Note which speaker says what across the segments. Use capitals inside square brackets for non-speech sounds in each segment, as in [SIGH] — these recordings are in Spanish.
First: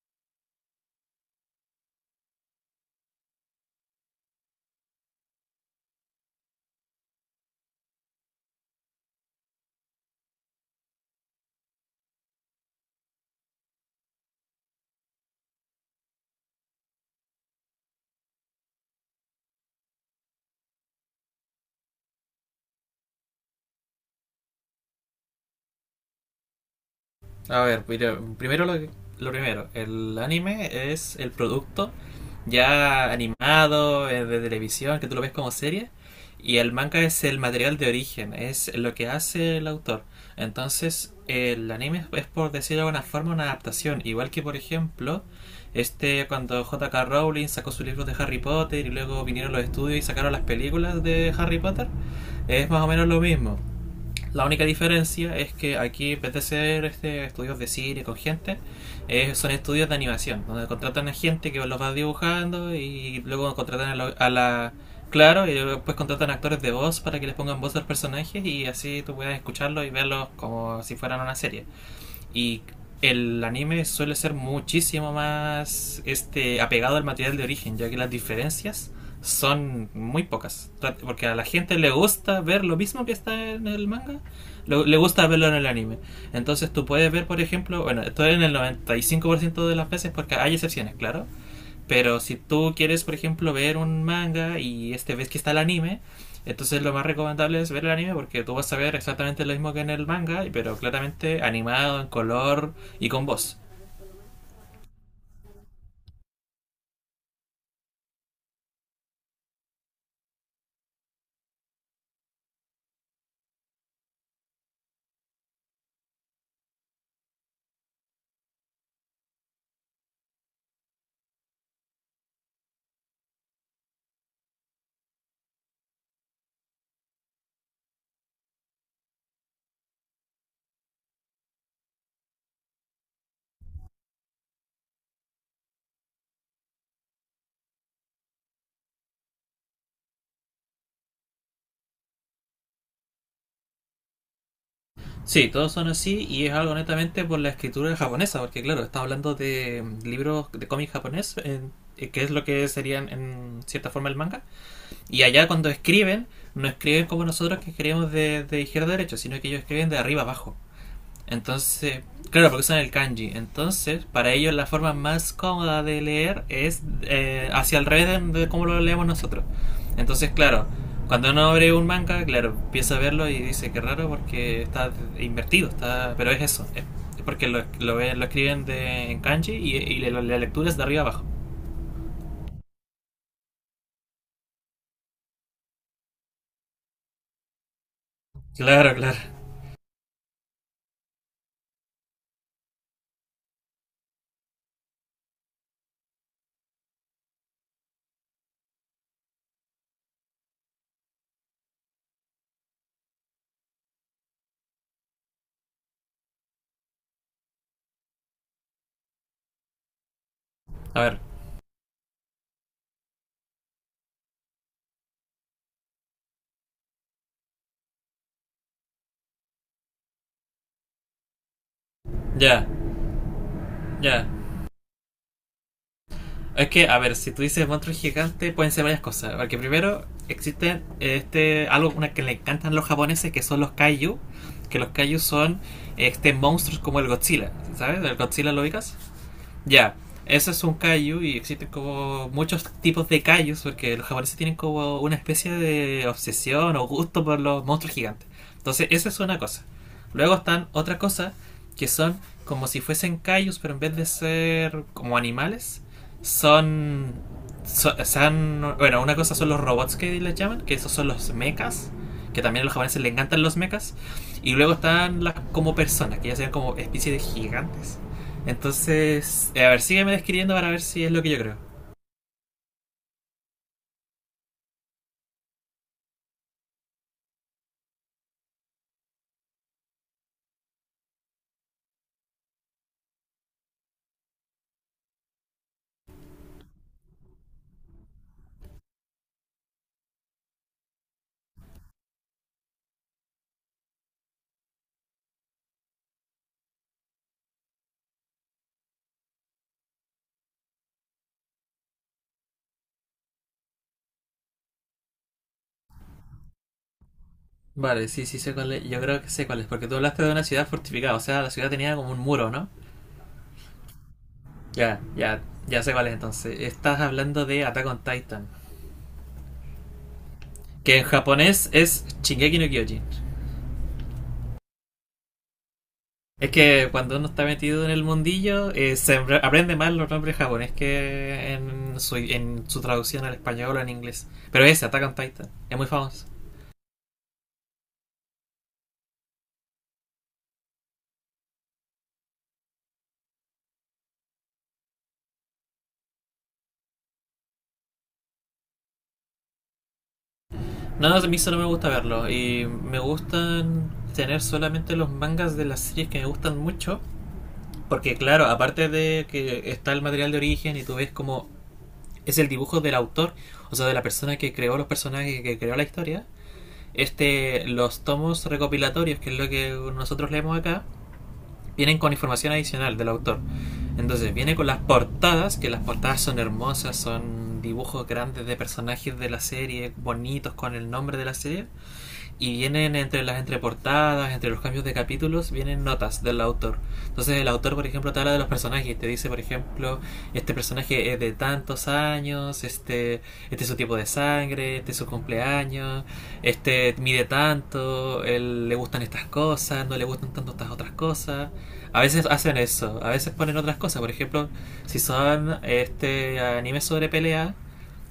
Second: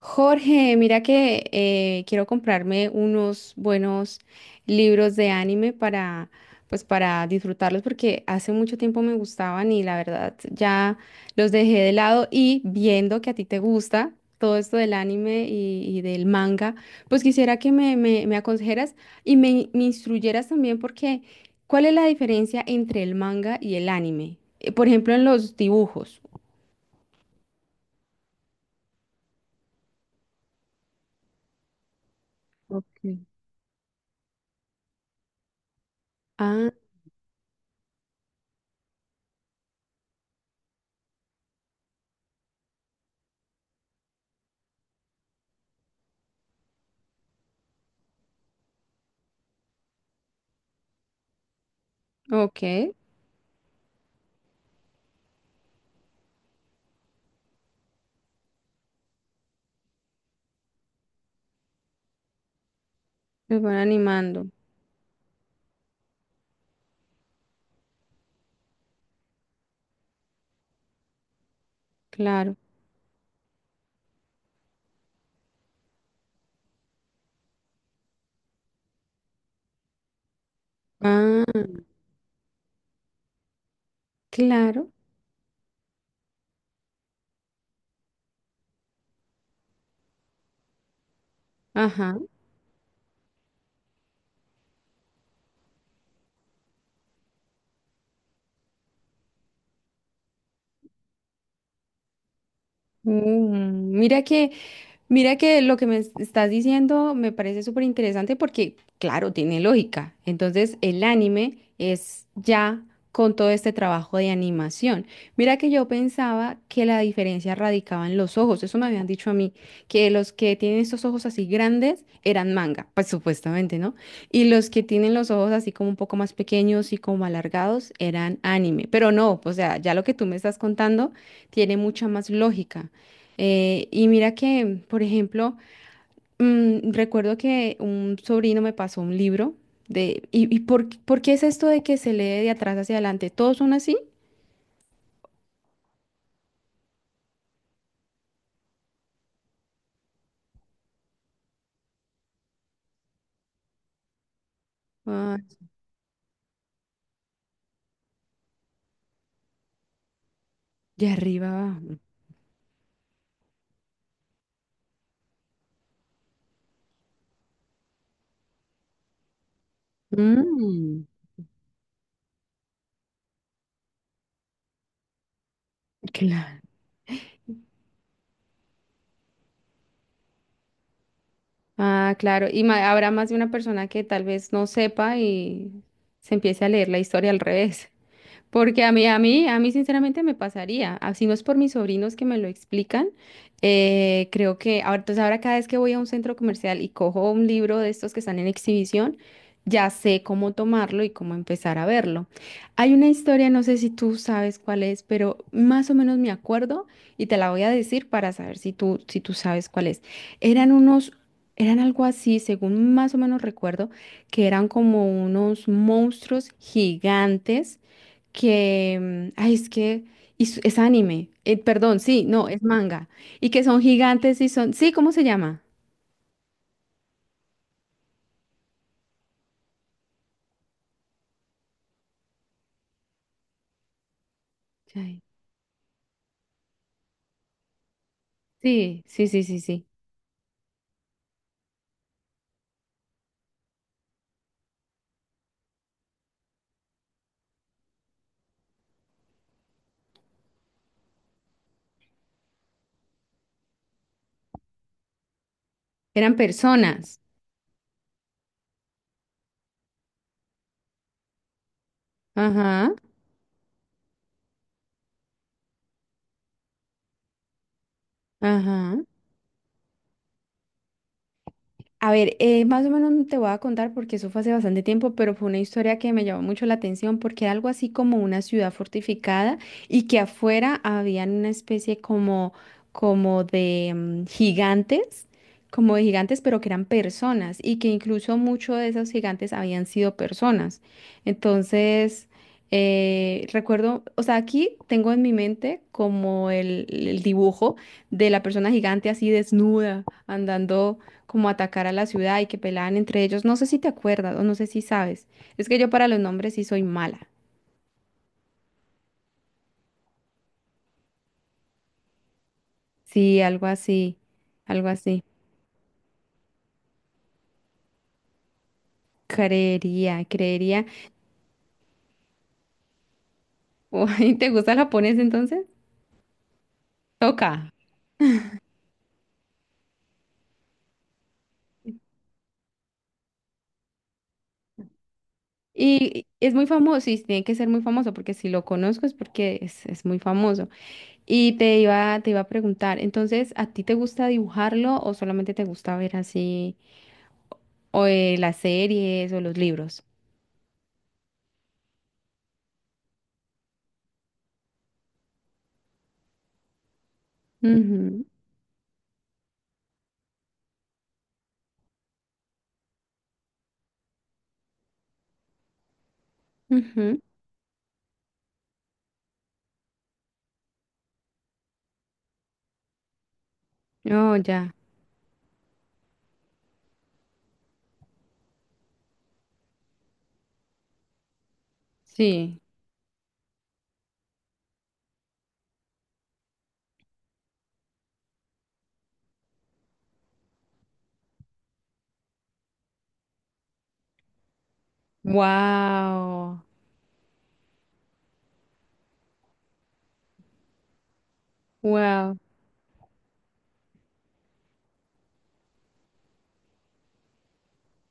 Speaker 1: Jorge, mira que quiero comprarme unos buenos libros de anime para, pues para disfrutarlos porque hace mucho tiempo me gustaban y la verdad ya los dejé de lado, y viendo que a ti te gusta todo esto del anime y del manga, pues quisiera que me aconsejaras y me instruyeras también porque, ¿cuál es la diferencia entre el manga y el anime? Por ejemplo, en los dibujos.
Speaker 2: A ver, primero lo primero, el anime es el producto
Speaker 1: Ok.
Speaker 2: ya animado, de televisión, que tú lo ves como serie, y
Speaker 1: Ah,
Speaker 2: el manga es el material de origen, es lo que hace el autor. Entonces, el anime es, por decirlo de alguna forma, una adaptación, igual que por ejemplo, este cuando J.K. Rowling sacó sus libros de Harry Potter y luego vinieron los estudios y sacaron las películas de Harry Potter, es más o
Speaker 1: ok,
Speaker 2: menos lo mismo. La única diferencia es que aquí, en vez de ser este, estudios de cine con gente, son estudios de animación, donde contratan a gente que los va dibujando y luego
Speaker 1: los van
Speaker 2: contratan a, la- a
Speaker 1: animando.
Speaker 2: la... Claro, y después contratan actores de voz para que les pongan voz a los personajes y así tú puedas escucharlos y verlos como si fueran una serie.
Speaker 1: Claro.
Speaker 2: Y el anime suele ser muchísimo más este apegado al material de origen, ya que las diferencias son muy pocas. Porque a
Speaker 1: Ah,
Speaker 2: la gente le gusta ver lo mismo que está en el manga,
Speaker 1: claro.
Speaker 2: le gusta verlo en el anime. Entonces tú puedes ver, por ejemplo, bueno, esto es en el 95% de las veces porque hay excepciones, claro.
Speaker 1: Ajá.
Speaker 2: Pero si tú quieres, por ejemplo, ver un manga y este ves que está el anime, entonces lo más recomendable es ver el anime porque tú vas a ver exactamente lo mismo que en el manga, pero claramente animado, en color y con voz.
Speaker 1: Mm, mira que Mira que lo que me estás diciendo me parece súper interesante porque, claro, tiene lógica. Entonces, el anime es ya con todo este trabajo de animación. Mira que yo pensaba que la diferencia radicaba en los ojos. Eso me habían dicho a mí, que los que tienen estos ojos así grandes eran manga, pues supuestamente, ¿no? Y los que tienen los ojos así como un poco más pequeños y como alargados eran anime. Pero no, o sea, ya lo que tú me estás contando tiene mucha más lógica. Y mira que, por ejemplo, recuerdo que un sobrino me pasó un libro de... ¿Y, y por qué es esto de que se lee de atrás hacia adelante? ¿Todos son así?
Speaker 2: Sí, todos son así y es algo netamente por la escritura japonesa, porque claro, está hablando de libros de cómic japonés, que es lo que serían en cierta forma el manga. Y
Speaker 1: Ah,
Speaker 2: allá cuando escriben, no escriben como nosotros que escribimos de izquierda a derecha, sino que ellos escriben de arriba a abajo.
Speaker 1: de arriba abajo.
Speaker 2: Entonces, claro, porque son el kanji. Entonces, para ellos la forma más cómoda de leer es hacia el revés de cómo lo leemos nosotros. Entonces, claro,
Speaker 1: Mm,
Speaker 2: cuando uno abre un manga, claro, empieza a verlo y dice que raro porque está invertido, está, pero es
Speaker 1: claro.
Speaker 2: eso, es porque lo escriben en kanji y la lectura es de arriba abajo.
Speaker 1: Ah, claro. Y habrá más de una persona que tal vez no sepa y se empiece a leer la historia al revés. Porque a
Speaker 2: Claro,
Speaker 1: mí, a
Speaker 2: claro.
Speaker 1: mí, a mí sinceramente me pasaría. Así no es por mis sobrinos que me lo explican. Eh, creo que ahora, entonces ahora cada vez que voy a un centro comercial y cojo un libro de estos que están en exhibición, ya sé cómo tomarlo y cómo empezar a verlo. Hay una historia, no sé si tú sabes cuál es, pero más o menos me acuerdo y te la voy a decir para saber si tú sabes cuál es. Eran
Speaker 2: A
Speaker 1: unos,
Speaker 2: ver,
Speaker 1: eran algo así, según más o menos recuerdo, que eran como unos monstruos gigantes que, ay, es que, y es anime, perdón, sí, no, es
Speaker 2: ya,
Speaker 1: manga, y que son
Speaker 2: ya.
Speaker 1: gigantes y son, sí, ¿cómo se llama?
Speaker 2: Es que, a ver, si tú dices monstruo gigante, pueden ser varias cosas. Porque primero, existe este algo una que le encantan los japoneses, que son los kaiju. Que los kaiju
Speaker 1: Ay.
Speaker 2: son este monstruos como el Godzilla, ¿sabes? ¿El Godzilla lo ubicas?
Speaker 1: Sí, sí, sí, sí, sí,
Speaker 2: Ya, eso es un kaiju y existen como muchos tipos de kaijus porque los japoneses tienen como una especie de obsesión o gusto por los monstruos gigantes. Entonces, esa es una cosa. Luego están otra cosa que son como si fuesen kaijus, pero en vez de ser como animales,
Speaker 1: eran
Speaker 2: son,
Speaker 1: personas,
Speaker 2: bueno, una cosa son los robots que les llaman, que esos son los mechas, que también a los
Speaker 1: ajá,
Speaker 2: japoneses les encantan los mechas, y luego están las como personas, que ya sean como especies de gigantes.
Speaker 1: ajá.
Speaker 2: Entonces, a ver, sígueme describiendo para ver si es lo que yo creo.
Speaker 1: A ver, más o menos te voy a contar porque eso fue hace bastante tiempo, pero fue una historia que me llamó mucho la atención porque era algo así como una ciudad fortificada y que afuera habían una especie como, como de gigantes, como de gigantes, pero que eran personas y que incluso muchos de esos gigantes habían sido personas. Entonces, recuerdo, o sea, aquí tengo en mi mente como el dibujo de la persona gigante así desnuda andando como atacar a la ciudad y que peleaban entre ellos. No sé si te acuerdas o no sé si sabes. Es que yo para los nombres sí soy mala.
Speaker 2: Vale, sí, sí, sé cuál es. Yo creo que sé cuál es, porque tú hablaste de una ciudad fortificada, o sea, la ciudad tenía como un muro, ¿no?
Speaker 1: Sí, algo así, algo
Speaker 2: Ya,
Speaker 1: así.
Speaker 2: ya, ya sé cuál es entonces. Estás hablando de Attack on Titan,
Speaker 1: Creería, creería.
Speaker 2: que en japonés es Shingeki no Kyojin.
Speaker 1: [LAUGHS] Uy, ¿te gusta el japonés entonces?
Speaker 2: Es que cuando uno está
Speaker 1: Toca.
Speaker 2: metido en el mundillo, se aprende más los nombres japoneses que en su, traducción al español o en inglés. Pero ese, Attack on Titan, es muy
Speaker 1: Y
Speaker 2: famoso.
Speaker 1: es muy famoso, y tiene que ser muy famoso, porque si lo conozco es porque es muy famoso. Y te iba a preguntar, entonces, ¿a ti te gusta dibujarlo o solamente te gusta ver así, o las series o los libros?
Speaker 2: No, a mí solo me gusta verlo. Y me gustan tener solamente los mangas de las series que me gustan mucho. Porque
Speaker 1: Ujú,
Speaker 2: claro, aparte de que está el material de origen y tú ves como es el dibujo del autor, o sea, de la persona que creó los personajes, que creó la historia,
Speaker 1: ujú.
Speaker 2: este, los tomos recopilatorios, que es lo que nosotros leemos acá, vienen con información adicional del autor. Entonces
Speaker 1: Oh,
Speaker 2: viene con
Speaker 1: ya.
Speaker 2: las portadas, que las portadas son hermosas, son dibujos grandes de personajes de la serie, bonitos con el nombre de la serie y
Speaker 1: Sí.
Speaker 2: vienen entre las entreportadas, entre los cambios de capítulos, vienen notas del autor. Entonces el autor, por ejemplo, te habla de los personajes te dice, por ejemplo, este personaje es de tantos años, este es su tipo de sangre, este es su cumpleaños,
Speaker 1: Wow.
Speaker 2: este mide tanto, él, le gustan estas cosas, no le gustan tanto estas otras cosas. A veces
Speaker 1: Wow.
Speaker 2: hacen eso, a veces ponen otras cosas, por ejemplo, si son este anime sobre pelea,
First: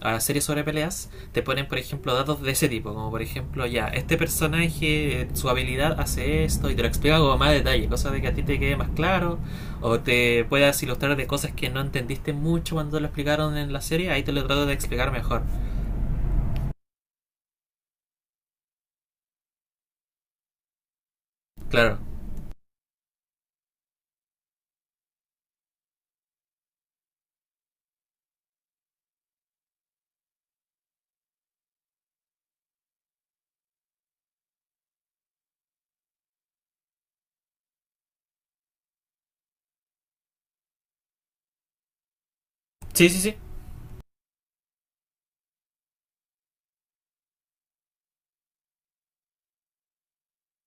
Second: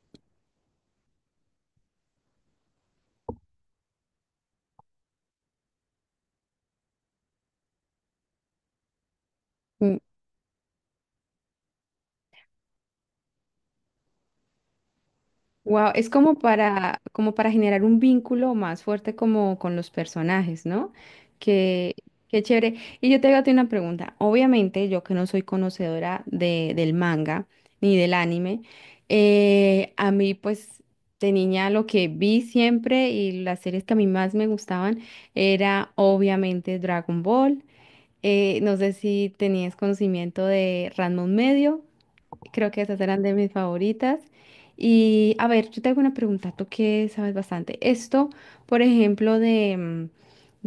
Speaker 2: a las series sobre peleas, te ponen, por ejemplo, datos de ese tipo, como por ejemplo, ya, este personaje, su habilidad hace esto, y te lo explica con más detalle, cosas de que a ti te quede más claro, o te puedas ilustrar de cosas que no entendiste mucho cuando lo explicaron en la serie, ahí te lo trato de explicar mejor.
Speaker 1: Wow. Es como para, como para generar un vínculo más fuerte como con los personajes, ¿no? Que,
Speaker 2: Claro.
Speaker 1: qué chévere. Y yo te hago a ti una pregunta. Obviamente, yo que no soy conocedora de, del manga ni del anime, a mí, pues, de niña lo que vi siempre y las series que a mí más me gustaban era obviamente Dragon Ball. No sé si tenías conocimiento de Ranma Medio. Creo que esas
Speaker 2: Sí, sí,
Speaker 1: eran de
Speaker 2: sí.
Speaker 1: mis favoritas. Y a ver, yo tengo una pregunta, tú que sabes bastante. Esto, por ejemplo, de,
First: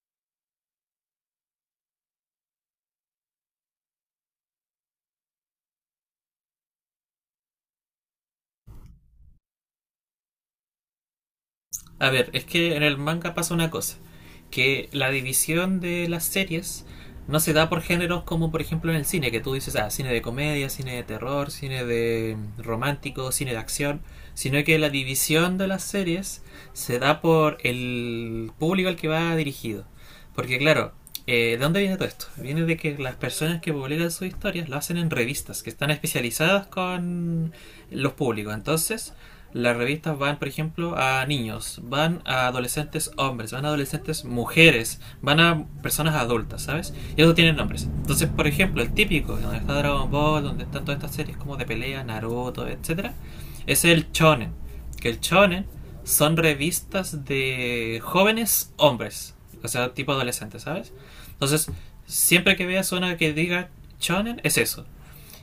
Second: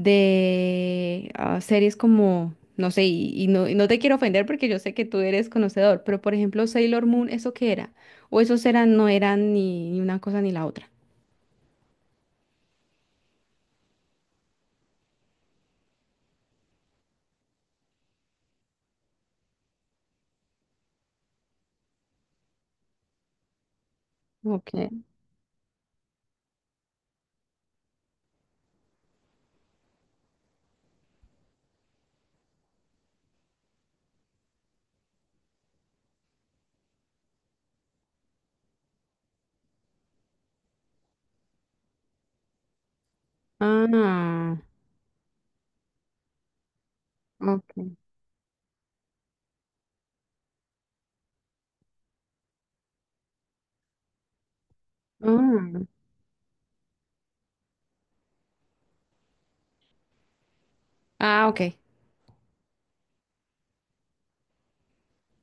Speaker 1: de series como, no sé, y no te quiero ofender porque yo sé que tú eres conocedor, pero por ejemplo, Sailor Moon, ¿eso qué era? ¿O esos eran, no eran ni, ni una cosa ni la otra?
Speaker 2: A ver, es que en el manga pasa una cosa, que la división de las series no se da por géneros como por ejemplo en el cine, que tú dices, ah, cine de comedia, cine de terror, cine de romántico, cine de acción, sino que
Speaker 1: Okay.
Speaker 2: la división de las series se da por el público al que va dirigido. Porque claro, ¿de dónde viene todo esto? Viene de que las personas que publican sus historias lo hacen en revistas, que están especializadas con los públicos. Entonces, las revistas van, por ejemplo, a niños, van a adolescentes hombres, van a adolescentes
Speaker 1: Ah,
Speaker 2: mujeres, van a personas adultas, ¿sabes? Y eso tienen nombres.
Speaker 1: okay.
Speaker 2: Entonces, por ejemplo, el típico, donde está Dragon Ball, donde están todas estas series como de pelea, Naruto, etcétera, es el shonen. Que el shonen
Speaker 1: Mm.
Speaker 2: son revistas de jóvenes hombres, o sea, tipo adolescentes, ¿sabes?
Speaker 1: Ah, ok.
Speaker 2: Entonces, siempre que veas una que diga shonen, es eso.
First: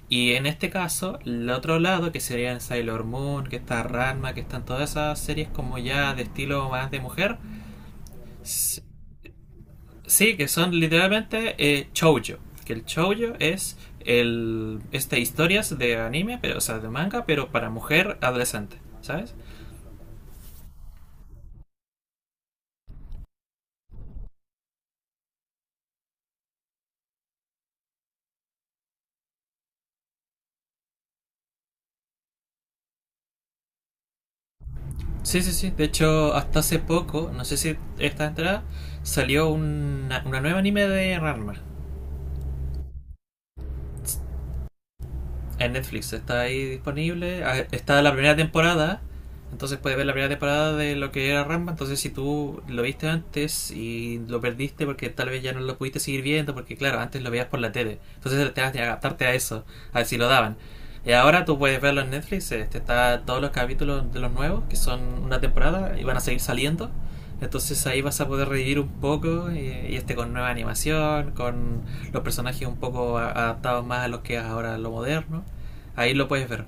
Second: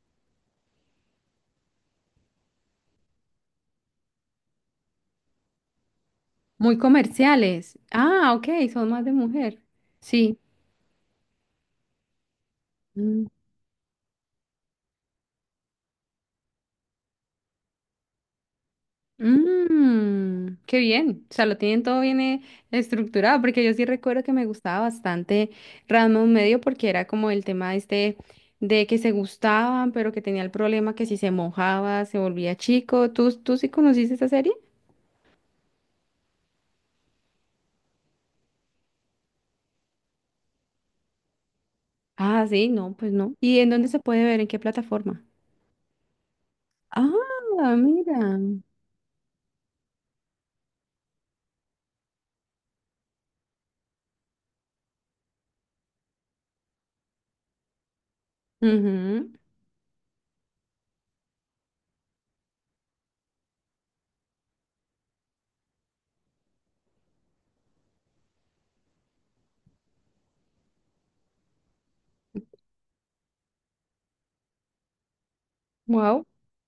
Speaker 2: Y en este caso, el otro lado, que serían Sailor Moon, que está Ranma, que están todas esas series como ya de estilo
Speaker 1: Muy
Speaker 2: más de mujer,
Speaker 1: comerciales. Ah, ok, son más de mujer.
Speaker 2: sí,
Speaker 1: Sí.
Speaker 2: que son literalmente shoujo. Que el shoujo es el este historias de anime, pero o sea, de manga, pero para mujer adolescente, ¿sabes?
Speaker 1: Mmm, qué bien. O sea, lo tienen todo bien estructurado, porque yo sí recuerdo que me gustaba bastante Rasmus Medio, porque era como el tema este de que se gustaban, pero que tenía el problema que si se mojaba, se volvía chico. ¿Tú, tú sí conociste esa serie?
Speaker 2: Sí, sí, sí. De hecho, hasta hace poco, no sé si estás enterada, salió una nueva anime de Ranma.
Speaker 1: Ah, sí, no, pues no. ¿Y en dónde se puede ver? ¿En qué plataforma?
Speaker 2: En Netflix está ahí disponible. Ah,
Speaker 1: Ah,
Speaker 2: está la primera
Speaker 1: mira.
Speaker 2: temporada. Entonces puedes ver la primera temporada de lo que era Rambo. Entonces si tú lo viste antes y lo perdiste porque tal vez ya no lo pudiste seguir viendo. Porque claro, antes lo veías por la tele. Entonces te vas a adaptarte a eso. A ver si lo daban. Y ahora tú puedes verlo en Netflix. Este, está todos los capítulos de los nuevos. Que son una temporada. Y van a seguir saliendo. Entonces ahí vas a poder revivir un poco y este con nueva animación, con los personajes un poco adaptados más a lo que es ahora lo moderno. Ahí
Speaker 1: Wow.
Speaker 2: lo puedes ver.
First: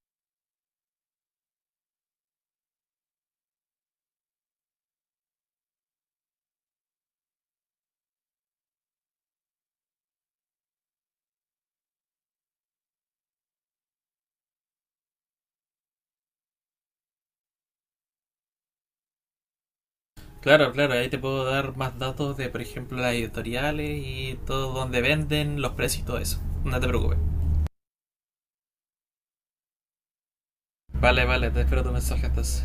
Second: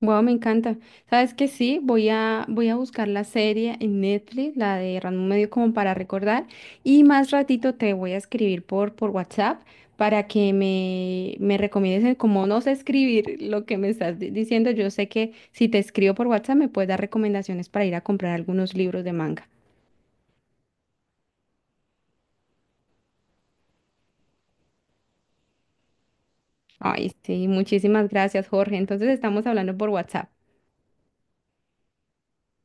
Speaker 1: Wow, me encanta. ¿Sabes que sí? Voy a, voy a buscar la serie en Netflix, la de Random Medio, como para recordar. Y más ratito te voy a escribir por WhatsApp para que me recomiendes como no sé escribir lo que me estás diciendo. Yo sé que si te escribo por WhatsApp me puedes dar recomendaciones para ir a comprar algunos libros de manga.
Speaker 2: Claro, claro, ahí te puedo dar más datos de, por ejemplo, las editoriales y todo donde venden, los precios y todo eso. No te
Speaker 1: Ay,
Speaker 2: preocupes.
Speaker 1: sí, muchísimas gracias, Jorge. Entonces estamos hablando por WhatsApp.
Speaker 2: Vale, vale, te espero tu mensaje entonces.